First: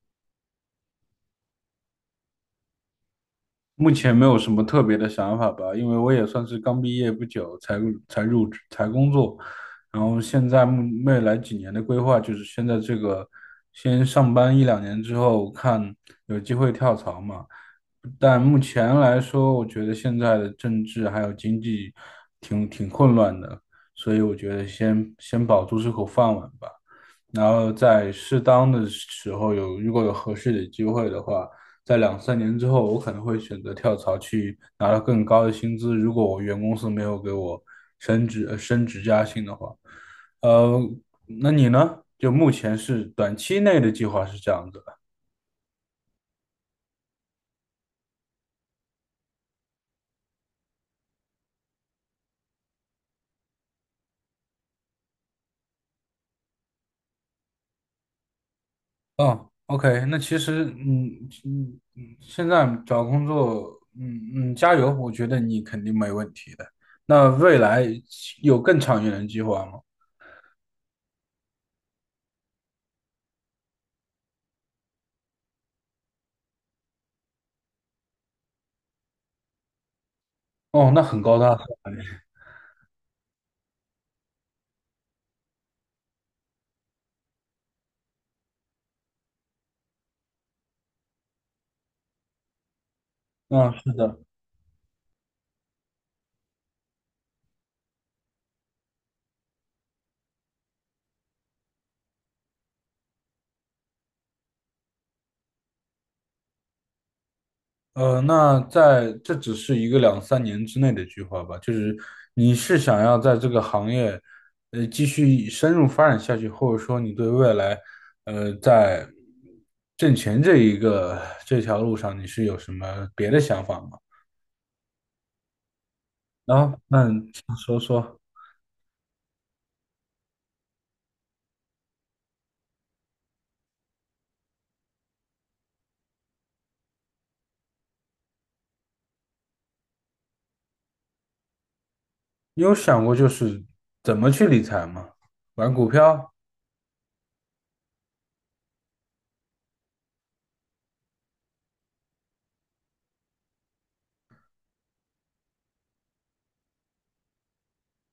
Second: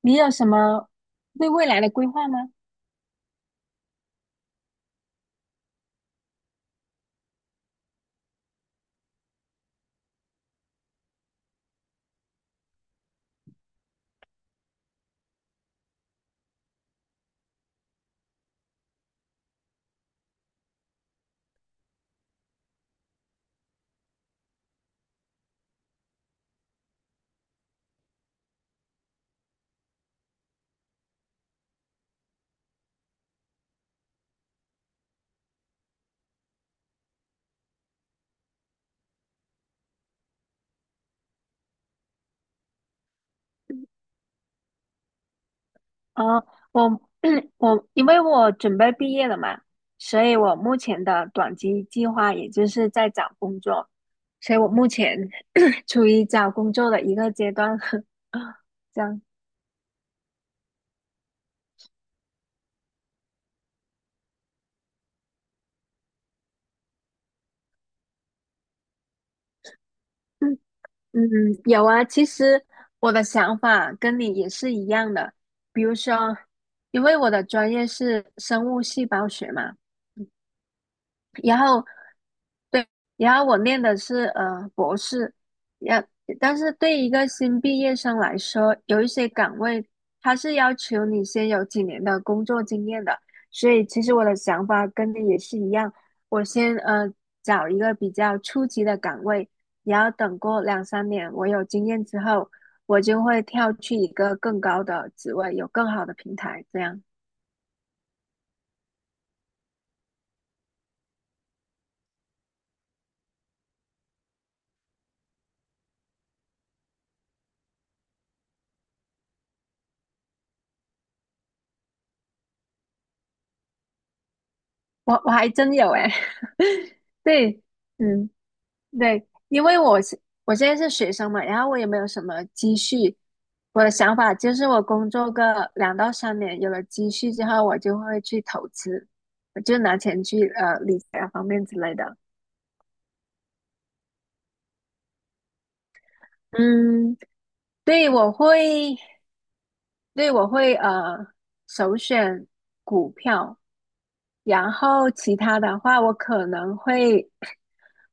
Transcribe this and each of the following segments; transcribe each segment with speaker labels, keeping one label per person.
Speaker 1: 你有什么对未来的规划吗？
Speaker 2: 目前没有什么特别的想法吧，因为我也算是刚毕业不久才入职才工作，然后现在未来几年的规划就是先在这个先上班一两年之后看有机会跳槽嘛。但目前来说，我觉得现在的政治还有经济挺混乱的，所以我觉得先保住这口饭碗吧。然后在适当的时候有，如果有合适的机会的话，在两三年之后，我可能会选择跳槽去拿到更高的薪资。如果我原公司没有给我升职加薪的话，呃，那你呢？就目前是短期内的计划是这样子的。
Speaker 1: 啊，我 我因为我准备毕业了嘛，所以我目前的短期计划也就是在找工作，所以我目前 处于找工作的一个阶段。这样，
Speaker 2: 哦，OK，那其实，现在找工作，嗯嗯，加油，我觉得你肯定没问题的。那未来有更长远的计划吗？
Speaker 1: 嗯嗯，有啊。其实我的想法跟你也是一样的，比如说，因为我的专业是生物细胞学嘛，
Speaker 2: 哦，那很高大
Speaker 1: 然
Speaker 2: 上
Speaker 1: 后。
Speaker 2: 哎
Speaker 1: 对，然后我念的是博士，然但是对一个新毕业生来说，有一些岗位它是要求你先有几年的工作经验的，所
Speaker 2: 嗯，
Speaker 1: 以
Speaker 2: 是
Speaker 1: 其实
Speaker 2: 的，
Speaker 1: 我的想法跟你也是一样，我先找一个比较初级的岗位，然后等过两三年我有经验之后，我就会跳去一个更高的职位，有更好的平台，这样
Speaker 2: 那在这只是一个两三年之内的计划吧，就是你是想要在这个行业，继续深入发展下去，或者说你对未来，在挣钱这一个这条路上，你是有什么别的想法吗？
Speaker 1: 我还真有哎，
Speaker 2: 然后，那 你
Speaker 1: 对，
Speaker 2: 说说，
Speaker 1: 嗯。对，因为我现在是学生嘛，然后我也没有什么积蓄。我的想法就是，我工作个两到三年，有了积蓄之后，我就会去投资，我就拿钱去理财方面之类的。
Speaker 2: 你有想过就是怎么去理财吗？玩股票？
Speaker 1: 嗯，对，我会，对，我会首选股票，然后其他的话，我可能会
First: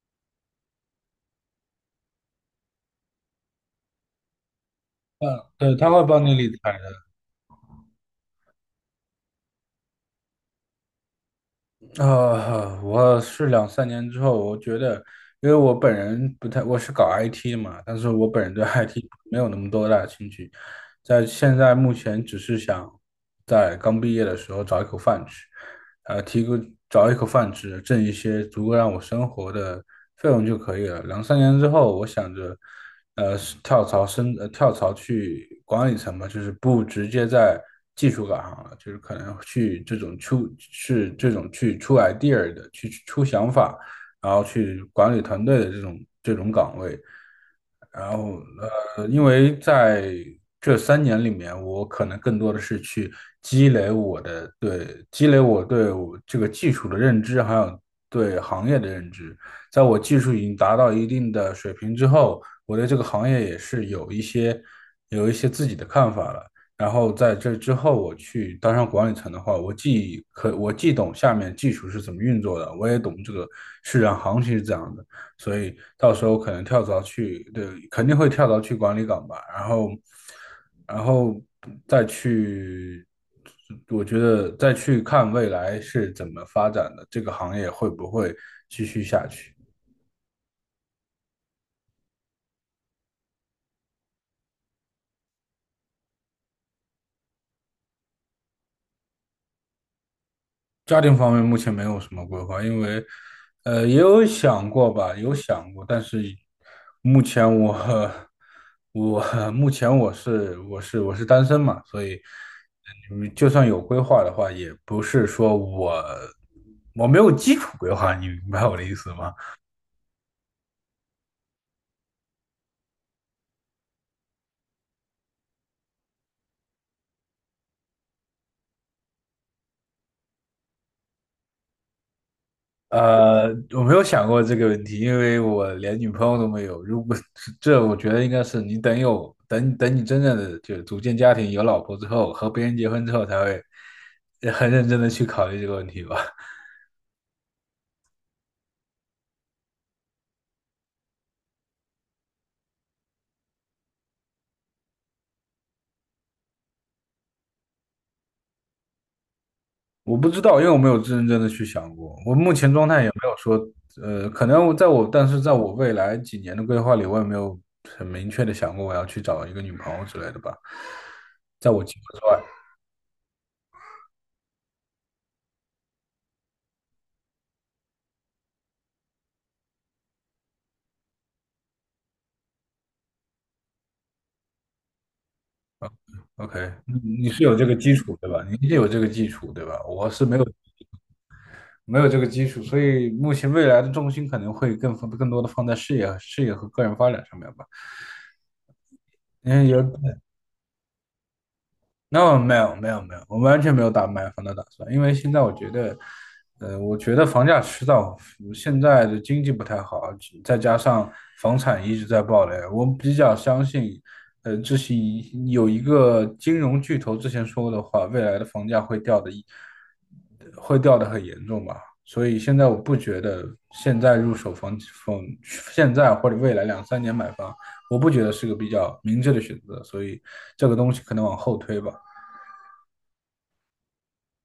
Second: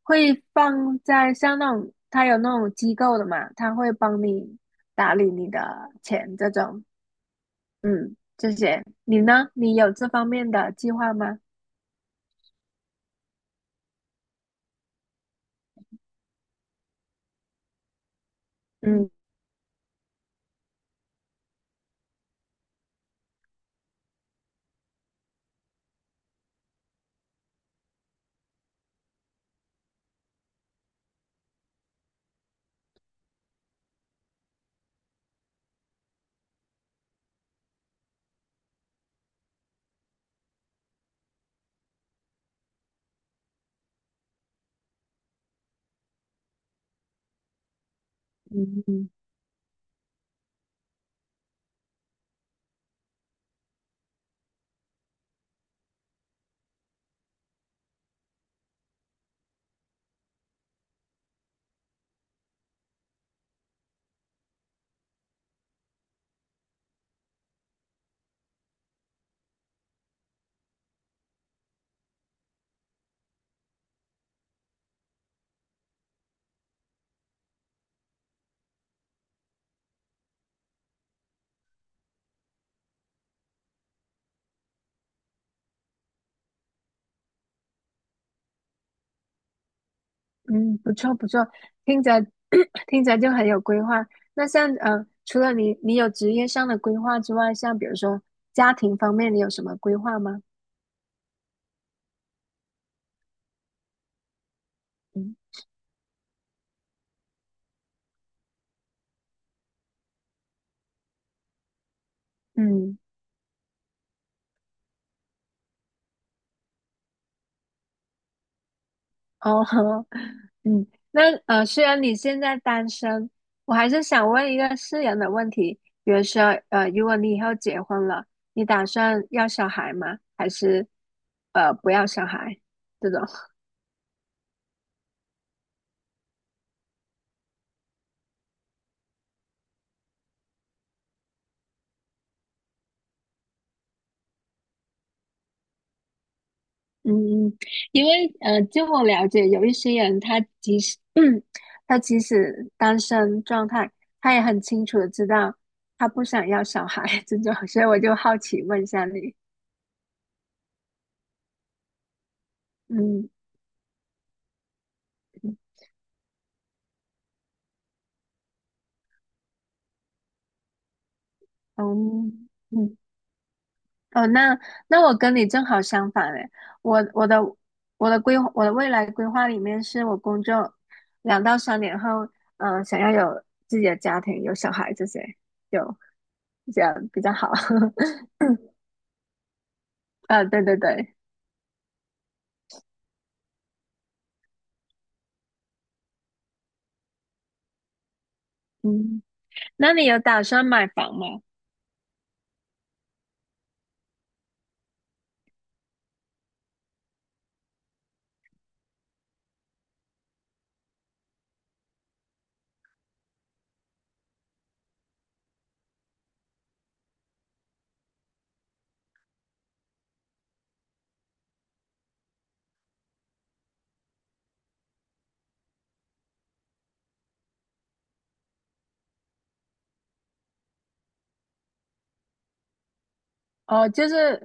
Speaker 1: 放在像那种他有那种机构的嘛，他会帮你打理
Speaker 2: 嗯，
Speaker 1: 你的
Speaker 2: 对，他会帮你
Speaker 1: 钱
Speaker 2: 理
Speaker 1: 这
Speaker 2: 财
Speaker 1: 种，
Speaker 2: 的。
Speaker 1: 嗯，这些。你呢？你有这方面的计划吗？
Speaker 2: 我是两三年之后，我觉得，因为我本人不太，我是搞 IT 的嘛，但是我本人对 IT
Speaker 1: 嗯
Speaker 2: 没有那么多大的兴趣，在现在目前只是想在刚毕业的时候找一口饭吃，呃，提供找一口饭吃，挣一些足够让我生活的费用就可以了。两三年之后，我想着，跳槽去管理层嘛，就是不直接在技术岗上了，就是可能去这种出，是这种去出 idea 的，去出想法，然后去管理团队的这种岗位。然后
Speaker 1: 嗯嗯，
Speaker 2: 因为在这三年里面，我可能更多的是去积累我对我这个技术的认知，还有对行业的认知。在我技术已经达到一定的水平之后，我对这个行业也是有一些自己的看法了。然后在这之后，我去当上管理层的话，我既懂下面技术是怎么运作的，我也懂这个市场行情是怎样的，所以到时候可能跳槽去，对，肯定会跳槽去管理岗吧，然后，然后再去，我觉得再去看未来是怎么发展的，这个行业会不会继续下去。
Speaker 1: 嗯，不错不错，听着 听着就很有规划。那像，除了你有职业上的规划之外，像比如说家庭方面，你有什么规划吗？
Speaker 2: 家庭方面目前没有什么规划，因为，也有想过吧，有
Speaker 1: 嗯
Speaker 2: 想过，但是目前我 我 目前我是单身嘛，所以
Speaker 1: 嗯。
Speaker 2: 就算有规划的话，也不是说我没有基础规划，你明白我的意思吗？
Speaker 1: 哦，嗯，那，虽然你现在单身，我还是想问一个私人的问题，比如说，呃，如果你以后结婚了，你打算要小孩吗？还是不要小孩这种？
Speaker 2: 呃，我没有想过这个问题，因为我连女朋友都没有。如果 这，我觉得应该是你等等你真正的就组建家庭、有老婆之后，和别人结婚之后，才会很认真的去考虑这个问题吧。
Speaker 1: 嗯，因为，据我了解，有一些人他即使 他即使单身状态，他也很清楚的知道他不想要小孩这种，所以我就好奇问一下你，
Speaker 2: 我不知道，因为我没有认真的去想过。我目前状态也没
Speaker 1: 嗯
Speaker 2: 有说，呃，可能我在我，但是在我未来几年的规划里，我也没有很明确的想过我要去找一个女朋友之类的吧。在我计划之
Speaker 1: 嗯
Speaker 2: 外。
Speaker 1: 嗯。哦，那那我跟你正好相反诶，我的我的规划我的未来规划里面是我工作两到三年后，想要有自己的家庭，有小孩这些，有
Speaker 2: OK，
Speaker 1: 这样比
Speaker 2: 你你
Speaker 1: 较
Speaker 2: 是
Speaker 1: 好。
Speaker 2: 有这个基础 对吧？你是有这个基础对吧？我是没
Speaker 1: 啊，
Speaker 2: 有
Speaker 1: 对对对，
Speaker 2: 没有这个基础，所以目前未来的重心可能会更多的放在事业和个人发展上面吧。
Speaker 1: 嗯，
Speaker 2: 嗯，有
Speaker 1: 那你有打算买房吗？
Speaker 2: ，no 没有没有没有，我完全没有买房的打算，因为现在我觉得，我觉得房价迟早现在的经济不太好，再加上房产一直在暴雷，我比较相信。这是有一个金融巨头之前说过的话，未来的房价会掉的，会掉的很严重吧。所以现在我不觉得现在入手房房，现在或者未来两三年买房，我不觉得是个比较明智的选择。所以这个东西可能往后推吧。
Speaker 1: 哦，就是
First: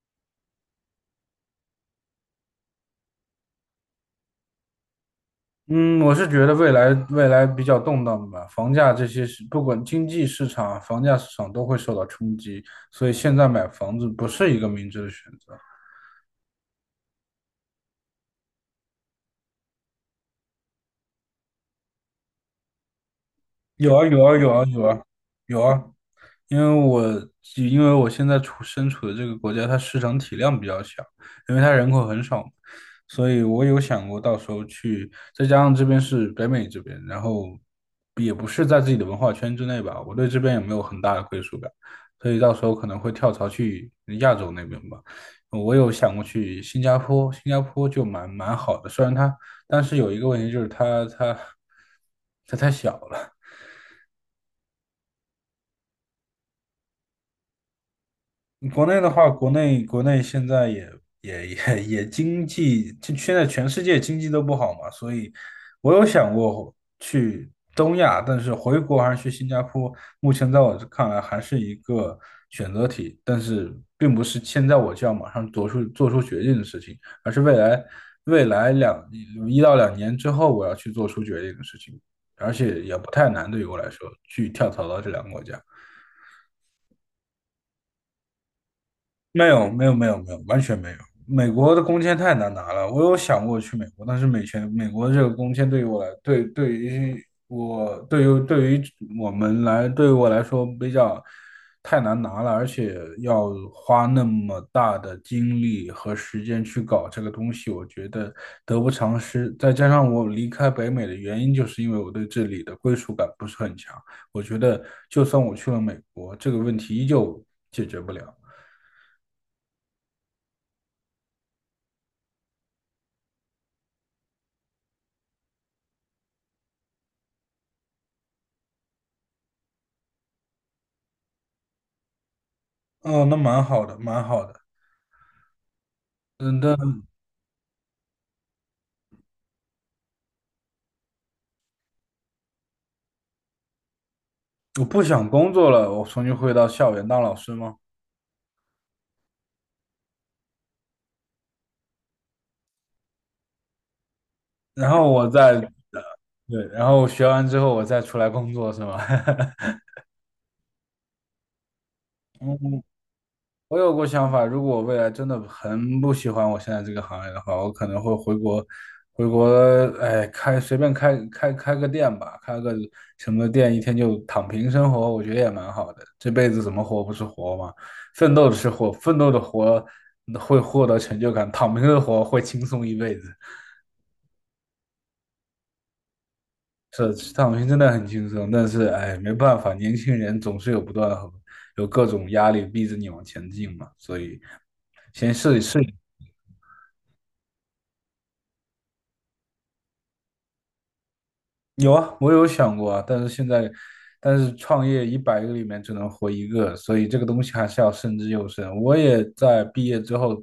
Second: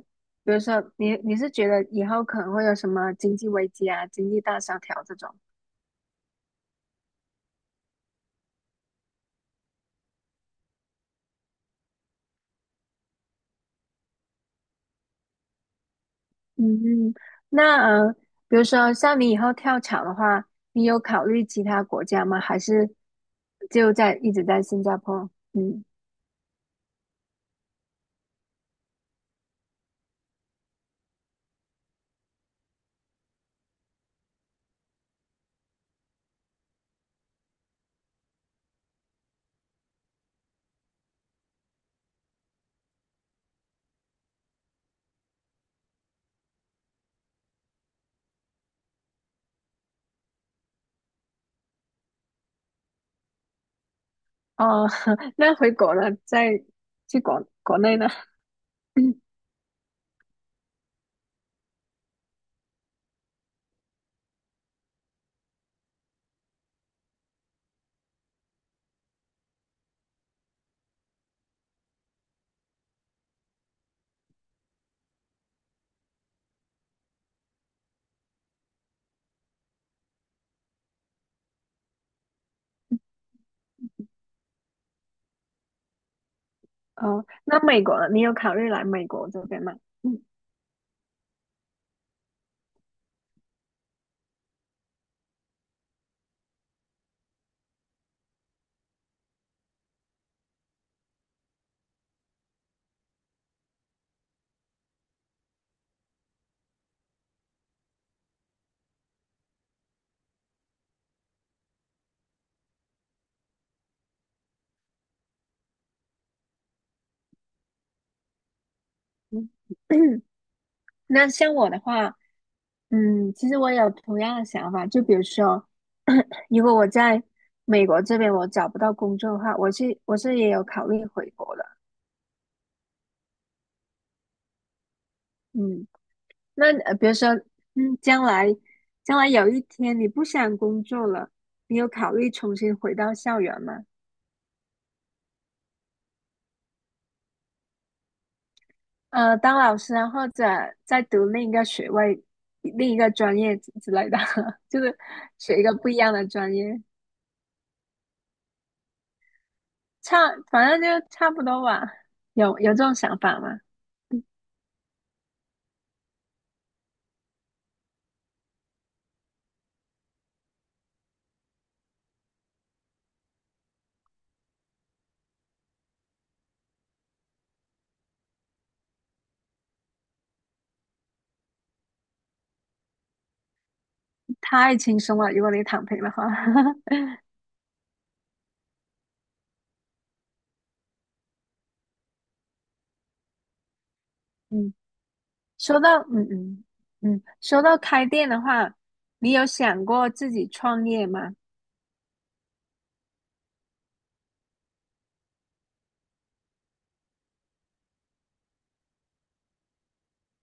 Speaker 1: 比如说你是觉得以后可能会有什么经济危机啊、经济大萧条这种？
Speaker 2: 嗯，我是觉得未来比较动荡吧，房价这些是不管经济市场、房价市场都会受到冲击，所以现在买房子不是一个明智的选择。
Speaker 1: 嗯，嗯，那呃，比如说像你以后跳槽的话，你有考虑其他国家吗？还是就
Speaker 2: 有啊
Speaker 1: 在
Speaker 2: 有
Speaker 1: 一
Speaker 2: 啊
Speaker 1: 直
Speaker 2: 有
Speaker 1: 在
Speaker 2: 啊
Speaker 1: 新
Speaker 2: 有
Speaker 1: 加
Speaker 2: 啊
Speaker 1: 坡？
Speaker 2: 有啊，
Speaker 1: 嗯，
Speaker 2: 因为我现在身处的这个国家，它市场体量比较小，因为它人口很少嘛，所以我有想过到时候去，再加上这边是北美这边，然后也不是在自己的文化圈之内吧，我对这边也没有很大的归属感，所以到时候可能会跳槽去亚洲那边吧。呃我有想过去新加坡，新加坡就蛮好的，虽然它，但是有一个问题就是它太小了。
Speaker 1: 哦，那回国了，再去国内呢？
Speaker 2: 国内的 话，国内现在也经济，就现在全世界经济都不好嘛，所以我有想过去东亚，但是回国还是去新加坡，目前在我这看来还是一个选择题，但是并不是现在我就要马上做出决定的事情，而是未来一到两年之后我要去做出决定的事情，而且也不太难，对于我来说，去跳槽到这两个国家。
Speaker 1: 哦，那美国了，你有考虑来美国这
Speaker 2: 没
Speaker 1: 边
Speaker 2: 有，
Speaker 1: 吗？
Speaker 2: 没有，没有，
Speaker 1: 嗯
Speaker 2: 没有，完全没有。美国的工签太难拿了，我有想过去美国，但是美国这个工签对于我来，对对于我对于对于我们来，对于我来说比较太难拿了，而且要花那么大的精力和时间去搞这个东西，我觉得得不偿失。再加上我离开北美的原因，就是因为我对这里的归属感不是很强。我觉得就算我去了美国，这个问题依旧解决不了。
Speaker 1: 嗯，那像我的话，嗯，其实我有同样的想法，就比如说，如果我在美国这边我找不到工作的话，我也有考虑回国的，
Speaker 2: 哦，那蛮好的，蛮好的。
Speaker 1: 嗯。
Speaker 2: 嗯，但
Speaker 1: 那，比如说，嗯，将来有一天你不想工作了，你有考虑重新回到校园吗？
Speaker 2: 我不想工作了，我重新回到校园当老师吗？
Speaker 1: 呃，当老师啊，或者再读另一个学位、另一个专业之类的，就
Speaker 2: 然
Speaker 1: 是
Speaker 2: 后我再，
Speaker 1: 学一个不一样的专
Speaker 2: 对，
Speaker 1: 业，
Speaker 2: 然后学完之后我再出来工作是吗？
Speaker 1: 差，反正就差不多吧。有这种想法吗？
Speaker 2: 我有过想法，如果我未来真的很不喜欢我现在这个行业的话，我可能会回国，回国，哎，随便开个店吧，开个什么店，一天就躺平生活，我觉得也蛮好的。这辈子怎么活不是活嘛？奋斗是活，奋斗的活会获得成就感，躺平的活会轻松一辈子。
Speaker 1: 太轻松了，如果你躺平的话。
Speaker 2: 是，躺平真的很轻松，但是哎，没办法，年轻人总是有不断的有各种压力逼着你往前进嘛，所以。
Speaker 1: 嗯，说到嗯嗯嗯，说到开店的话，你有想过自己创业吗？
Speaker 2: 有啊，我有想过啊，但是现在，但是创业一百个里面只能活一个，所以这个东西还是要慎之又慎。我也在毕业之后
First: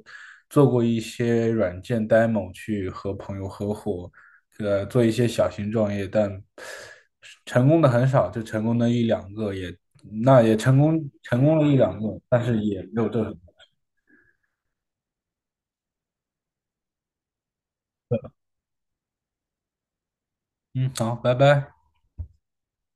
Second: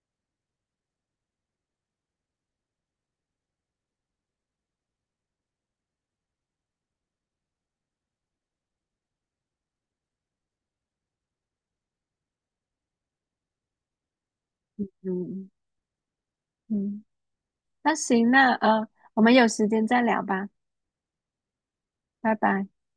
Speaker 2: 做过一些软件 demo，去和朋友合伙，做一些小型创业，但成功的很少，就成功的一两个也，那也成功了一两个，但是也没有做什么。
Speaker 1: 嗯嗯。那行，那，我们有时间再聊吧，
Speaker 2: 嗯，好，拜拜。
Speaker 1: 拜拜。